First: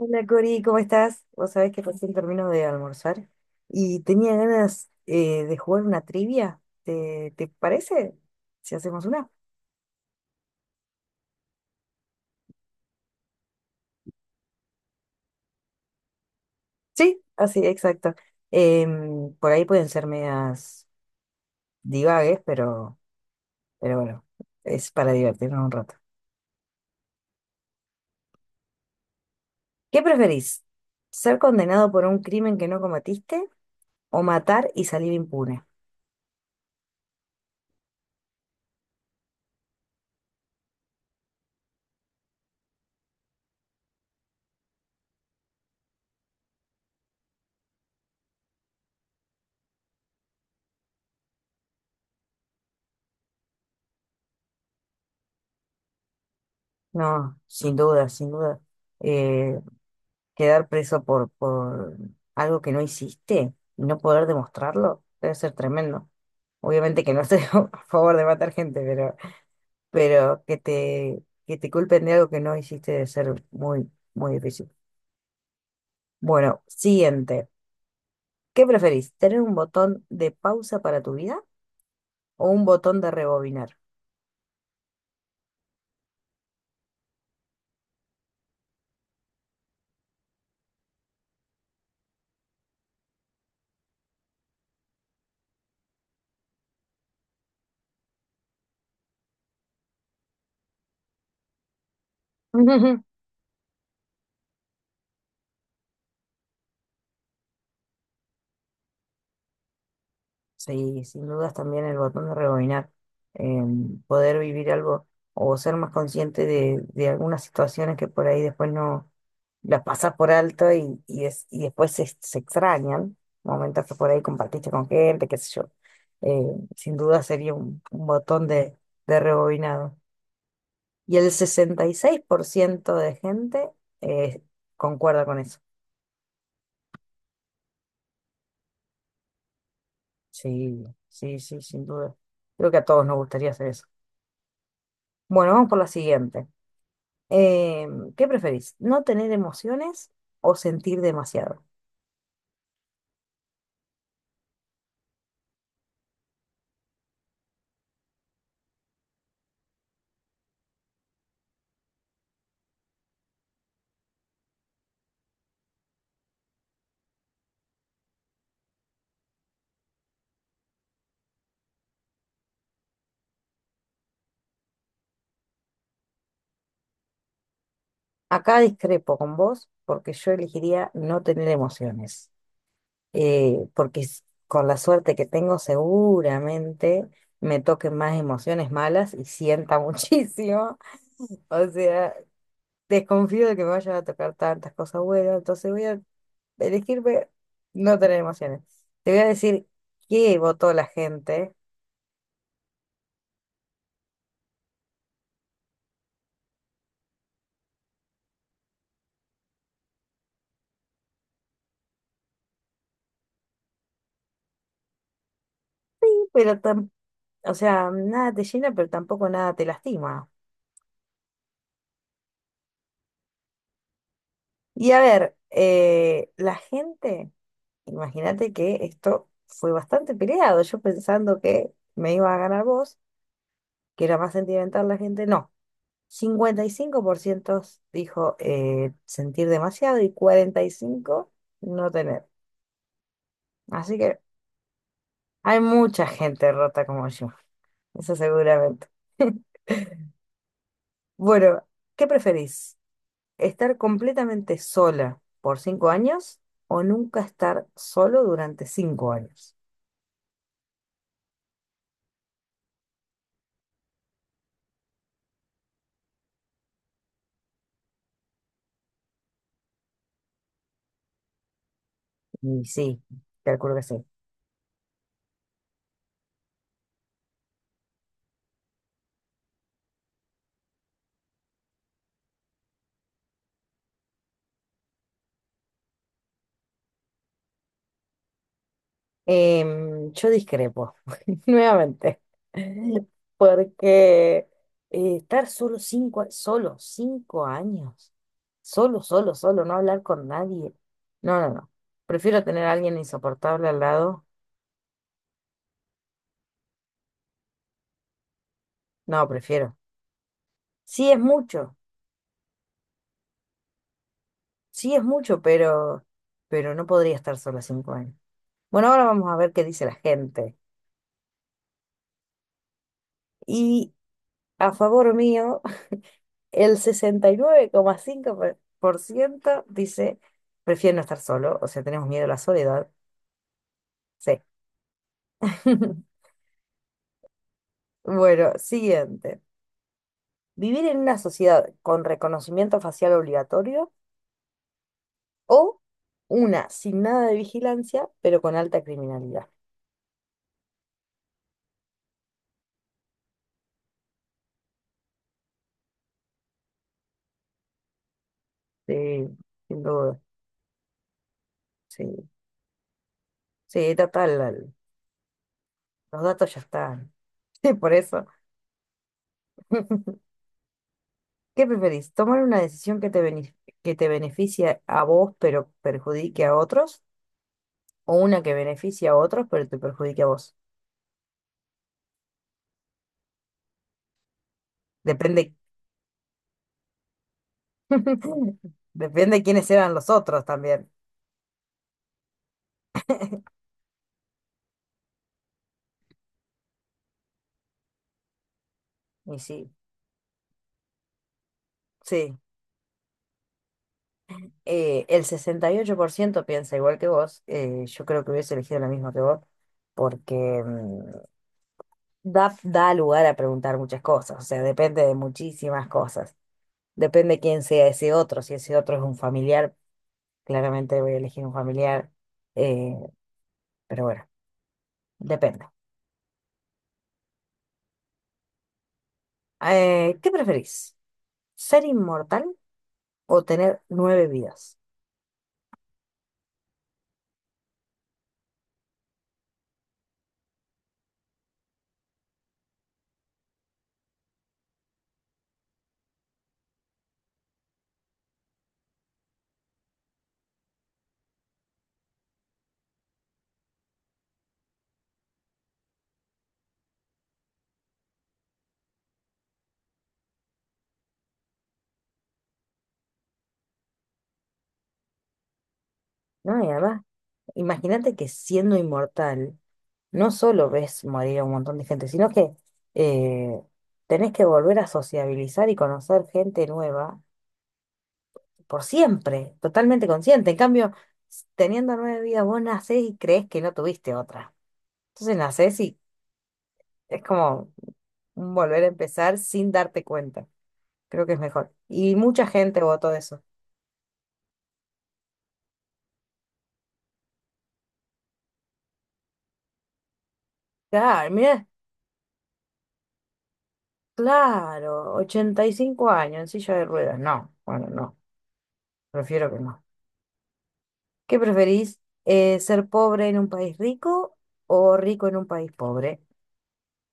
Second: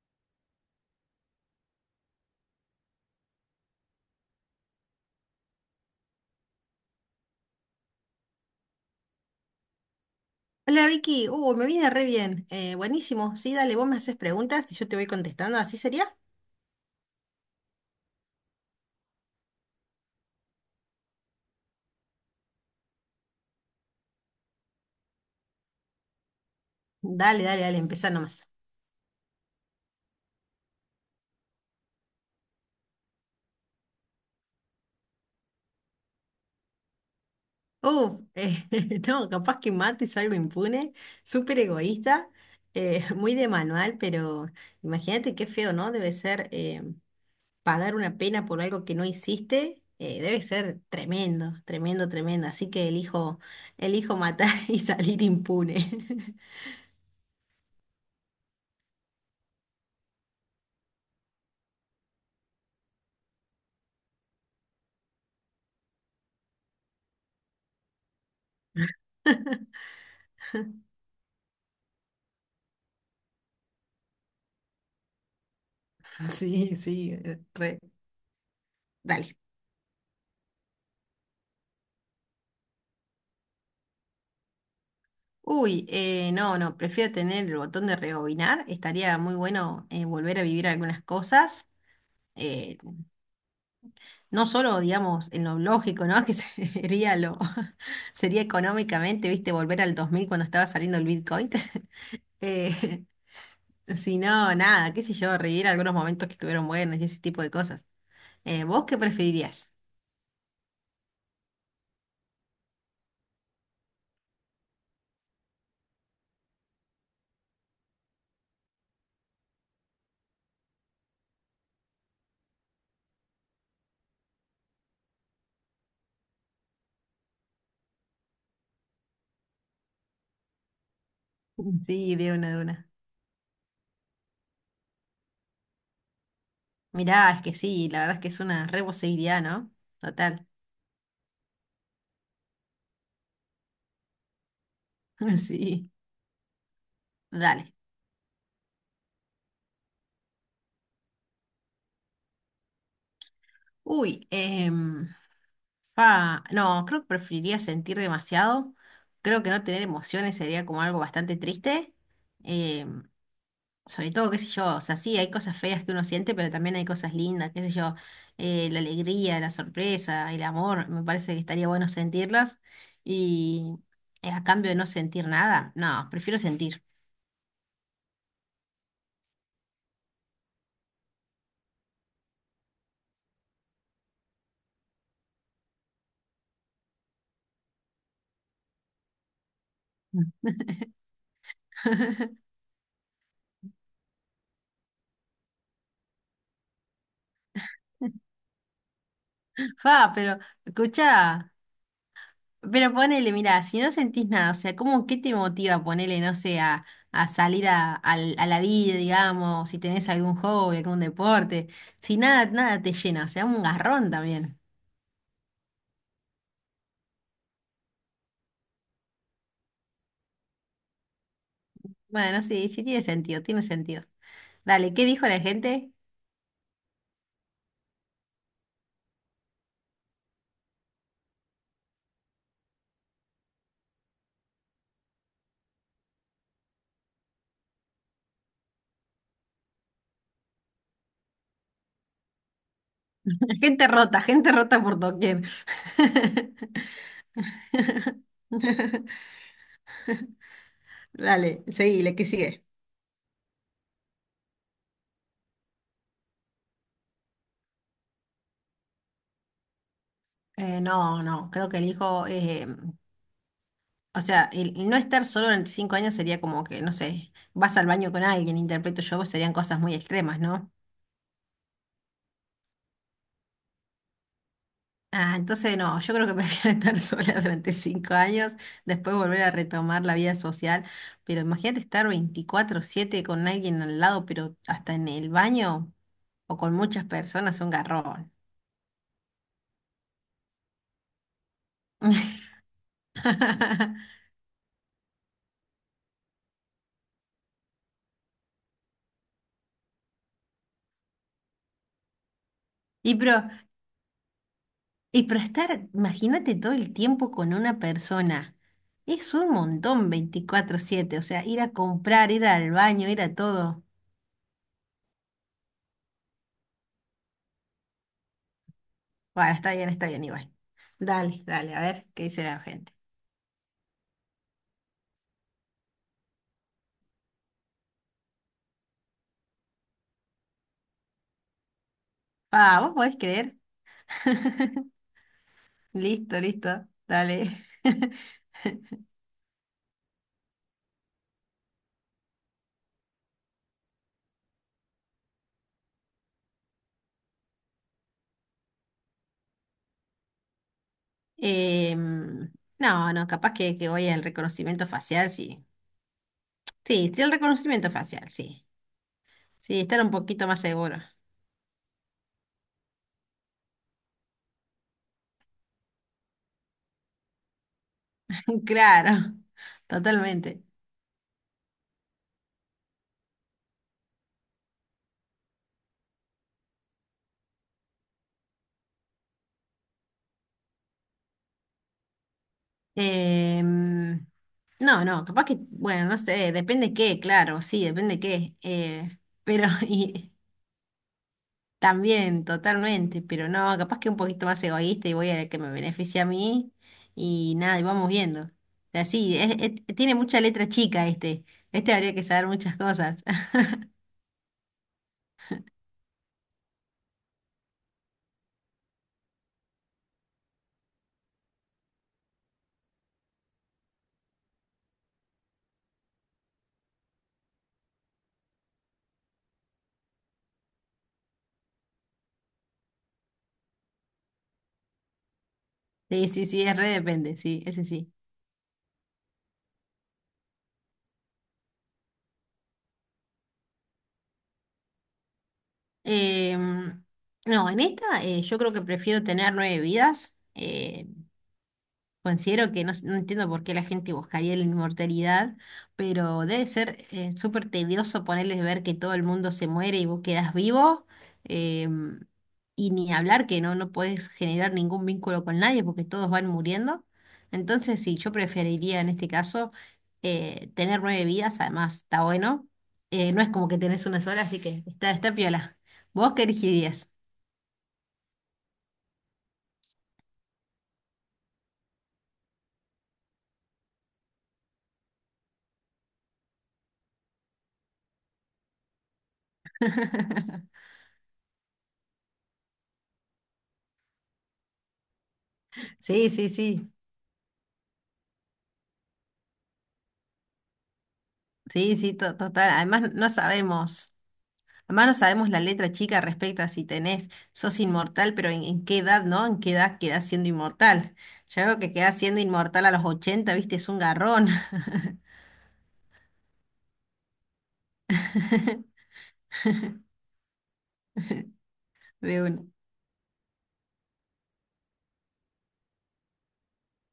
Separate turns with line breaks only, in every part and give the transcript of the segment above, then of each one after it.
Hola Cori, ¿cómo estás? Vos sabés que recién termino de almorzar y tenía ganas de jugar una trivia. ¿Te parece? Si hacemos una.
Hola Vicky, me viene re bien. Buenísimo, sí, dale, vos me haces preguntas y yo te voy contestando, ¿así sería?
Sí, así, exacto. Por ahí pueden ser medias divagues, pero bueno, es para divertirnos un rato.
Dale, dale, dale, empezá nomás.
¿Qué preferís? ¿Ser condenado por un crimen que no cometiste o matar y salir impune?
Uf, no, capaz que mato y salgo impune, súper egoísta, muy de manual, pero imagínate qué feo, ¿no? Debe ser pagar una pena por algo que no hiciste. Debe ser tremendo, tremendo, tremendo. Así que elijo matar y salir impune.
No, sin duda, sin duda. Eh, Quedar preso por algo que no hiciste y no poder demostrarlo debe ser tremendo. Obviamente que no estoy a favor de matar gente, pero que te culpen de algo que no hiciste debe ser muy, muy difícil. Bueno,
Sí, sí,
siguiente.
re.
¿Qué preferís?
Dale.
¿Tener un botón de pausa para tu vida o un botón de rebobinar?
Uy, no, no, prefiero tener el botón de rebobinar. Estaría muy bueno, volver a vivir algunas cosas. eh, no solo, digamos, en lo lógico, ¿no? Sería económicamente, viste, volver al 2000 cuando estaba saliendo el Bitcoin. eh, si no, nada, qué sé yo, revivir algunos momentos que estuvieron buenos y ese tipo de cosas. ¿Vos qué preferirías?
Sí, sin dudas también el botón de rebobinar, eh, poder vivir algo o ser más consciente de algunas situaciones que por ahí después no las pasas por alto y después se extrañan, momentos que por ahí compartiste con gente, qué sé yo. Eh, Sin duda sería un botón de rebobinado. Y el sesenta y
Sí,
seis
de
por
una, de una.
ciento de gente eh, concuerda con eso.
Mirá, es que sí, la verdad es que es una re posibilidad, ¿no? Total.
Sí, sí, sí, sin duda. Creo que a todos nos gustaría hacer eso. Bueno, vamos por la
Sí,
siguiente.
dale.
Eh, ¿Qué preferís? ¿No tener emociones o sentir demasiado?
Uy, ah, no, creo que preferiría sentir demasiado. Creo que no tener emociones sería como algo bastante triste. Eh, Sobre todo, qué sé yo, o sea, sí, hay cosas feas que uno siente, pero también hay cosas lindas, qué sé yo, la alegría, la sorpresa, el amor, me parece que estaría bueno sentirlos. Y a cambio de no sentir nada, no, prefiero sentir.
Acá discrepo con vos porque yo elegiría no tener emociones, porque con la suerte que tengo seguramente me toquen más emociones malas y sienta
Mm.
muchísimo. O sea, desconfío de que me vayan a tocar tantas cosas buenas, entonces voy a elegirme no tener emociones. Te voy a decir
Fa,
qué
pero
votó la
escucha.
gente,
Pero ponele, mira, si no sentís nada, o sea, ¿cómo qué te motiva ponele, no sé, a salir a la vida, digamos, si tenés algún hobby, algún deporte, si nada, nada te llena, o sea, un garrón también?
pero tampoco o sea, nada te llena, pero tampoco nada te lastima.
Bueno, sí, sí tiene sentido, tiene sentido.
Y
Dale,
a
¿qué dijo
ver,
la gente?
la gente, imagínate que esto fue bastante peleado. Yo pensando que me iba a ganar vos, que era más sentimental la gente, no. 55% dijo sentir demasiado y 45% no tener. Así que
Gente rota por doquier.
hay mucha gente rota como yo, eso seguramente.
Dale,
Bueno,
seguí,
¿qué
la que sigue.
preferís? ¿Estar completamente sola por 5 años o nunca estar solo durante 5 años?
No, no, creo que elijo. O sea, el no estar solo durante 5 años sería como que, no sé, vas al baño con alguien, interpreto yo, pues serían cosas muy extremas, ¿no?
Y sí, calculo que sí.
Ah, entonces no, yo creo que prefiero estar sola durante 5 años, después volver a retomar la vida social, pero imagínate estar 24/7 con alguien al lado, pero hasta en el baño o con muchas personas, un garrón.
Yo discrepo, nuevamente, porque estar solo 5 años, solo, solo, solo, no hablar con nadie. No, no, no. Prefiero tener a alguien
Y pero
insoportable al lado.
Y para estar, imagínate todo el tiempo con una persona.
No,
Es un
prefiero.
montón veinticuatro
Sí
siete
es
o sea, ir a
mucho,
comprar, ir al baño, ir a todo.
sí es mucho, pero no podría estar sola 5 años. Bueno, ahora vamos a
Bueno,
ver qué dice la
está bien, igual.
gente.
Dale, dale, a ver qué dice la gente.
Y a favor mío, el sesenta y nueve coma cinco por ciento dice, prefiero no estar solo, o sea, tenemos miedo a la
Ah,
soledad.
¿vos podés creer?
Sí.
Listo, listo, dale.
Bueno, siguiente. ¿Vivir en una sociedad con reconocimiento facial obligatorio o una sin nada de vigilancia, pero con alta criminalidad?
Em, no, no, capaz que, voy al reconocimiento facial, sí. Sí, sí, el reconocimiento facial, sí.
Sí,
Sí,
sin
estar un
duda.
poquito más seguro.
Sí, sí, total, los datos ya están. Sí, por eso.
Claro, totalmente.
¿Qué preferís? ¿Tomar una decisión que te beneficie a vos pero perjudique a otros? ¿O una que beneficie a otros pero te perjudique a vos?
Em, no, no, capaz
Depende,
que, bueno, no sé, depende qué, claro, sí, depende qué. eh,
depende
pero,
quiénes eran los
y
otros también.
también, totalmente, pero no, capaz que un poquito más egoísta y voy a que me beneficie a mí y nada, y vamos viendo. O sea, sí,
Y sí,
tiene mucha letra chica este. Este habría que
sí.
saber muchas cosas.
El 68% piensa igual que vos. Yo creo que hubiese elegido la misma que vos porque mm, da lugar a preguntar muchas cosas. O sea, depende de muchísimas cosas. Depende quién sea ese otro, si ese otro es un familiar. Claramente voy a elegir un familiar, eh, pero bueno, depende.
Sí, sí, sí, es re depende, sí, ese sí.
¿Qué preferís? ¿Ser inmortal o tener nueve vidas?
Em, no, en esta yo creo que prefiero tener nueve vidas. Considero que no, no entiendo por qué la gente buscaría la inmortalidad, pero debe ser súper tedioso ponerles ver que todo el mundo se muere y vos quedás vivo. em, y ni hablar que no, no podés generar ningún vínculo con nadie porque todos van muriendo. Entonces, sí, yo preferiría en este caso, tener nueve vidas, además está bueno. No es como que tenés una sola, así que está piola. ¿Vos qué
No, y además,
elegirías?
imagínate que siendo inmortal, no solo ves morir a un montón de gente, sino que eh, tenés que volver a sociabilizar y conocer gente nueva por siempre, totalmente consciente. En cambio, teniendo nueve vidas, vos nacés y crees que no tuviste otra. Entonces nacés y
Sí, sí, sí.
es como volver a empezar sin darte cuenta. Creo que es mejor.
Sí, sí,
Y mucha
total.
gente votó
Además, no
eso.
sabemos. Además no sabemos la letra chica respecto a si tenés, sos inmortal, pero en qué edad, ¿no? ¿En qué edad quedás siendo inmortal?
Claro, mira,
Ya veo que quedás siendo inmortal a los 80, viste, es un garrón.
claro, 85 años en silla de ruedas. No, bueno, no, prefiero que no. ¿Qué preferís?
De una.
¿Ser pobre en un país rico o rico en un país pobre?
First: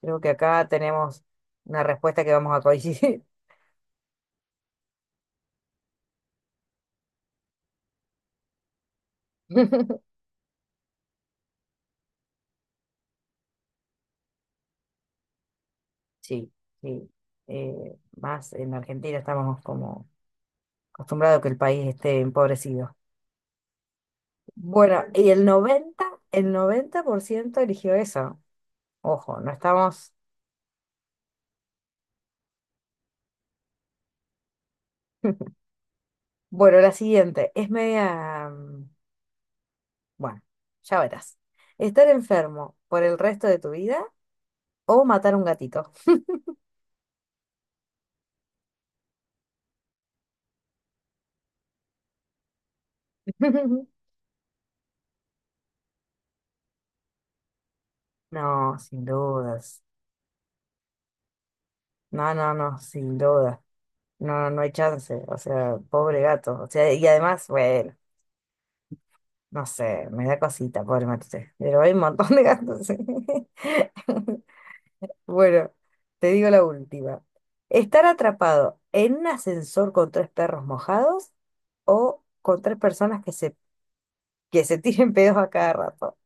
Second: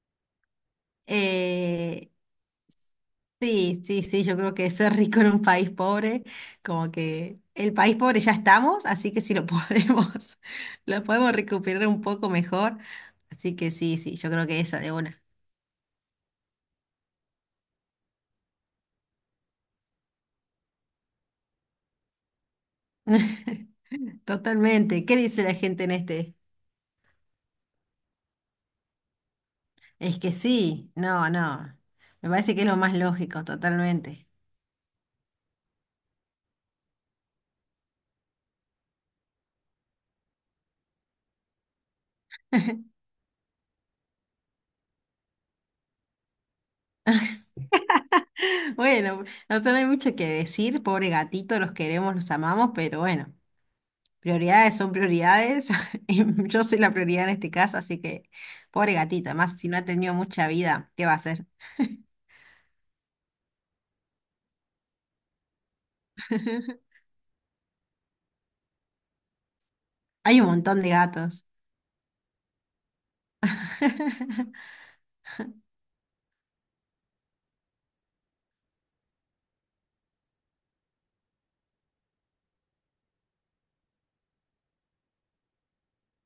Creo que acá tenemos una
Eh,
respuesta que vamos a coincidir.
sí, sí, sí, yo creo que ser rico en un país pobre, como que el país pobre ya estamos, así que si lo podemos, lo podemos recuperar un poco mejor. Así que sí, sí, yo creo que esa de una.
Sí, sí. Más en Argentina estamos como acostumbrados a que el país esté empobrecido. Bueno,
Totalmente. ¿Qué
y
dice
el
la gente en
noventa
este?
el noventa por ciento eligió eso. Ojo, no estamos...
Es que sí, no, no. Me parece que es lo más lógico, totalmente.
Bueno, la siguiente es media, bueno, ya verás. ¿Estar enfermo por el resto de tu vida o matar un gatito?
Bueno, o sea, no hay mucho que decir, pobre gatito, los queremos, los amamos, pero bueno, prioridades son prioridades. Y yo soy la prioridad en este caso, así que
No,
pobre
sin
gatito, además si no
dudas.
ha tenido mucha vida, ¿qué va a hacer?
No, no, no, sin dudas. No, no hay chance. O sea, pobre gato. O sea, y además, bueno, no sé, me da
Hay un montón
cosita,
de
pobre
gatos.
Matute. Pero hay un montón de gatos. Bueno, te digo la última. ¿Estar atrapado en un ascensor con tres perros mojados o con tres personas que se tiren pedos a cada rato?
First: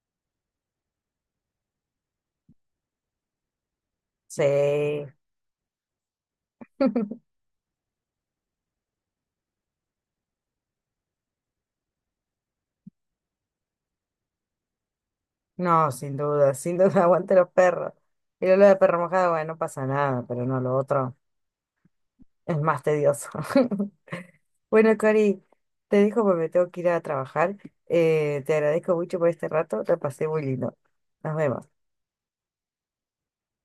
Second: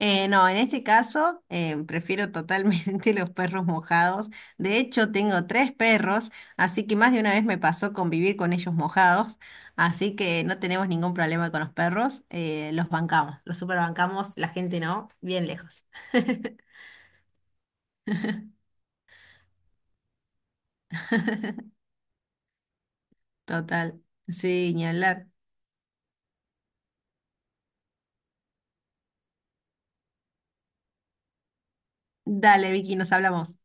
No, en este caso prefiero totalmente los perros mojados. De
Sí.
hecho, tengo tres perros, así que más de una vez me pasó convivir con ellos mojados, así que no tenemos ningún problema con los perros. Los bancamos, los superbancamos, la gente no, bien lejos.
No, sin duda, sin duda, aguante los perros. Y lo de perro mojado, bueno, no pasa nada, pero no, lo otro es más tedioso.
Total, sí, ni
Bueno,
hablar.
Cari, te dejo porque me tengo que ir a trabajar. Te agradezco mucho por este rato, te pasé muy lindo. Nos vemos.
Dale, Vicky, nos hablamos.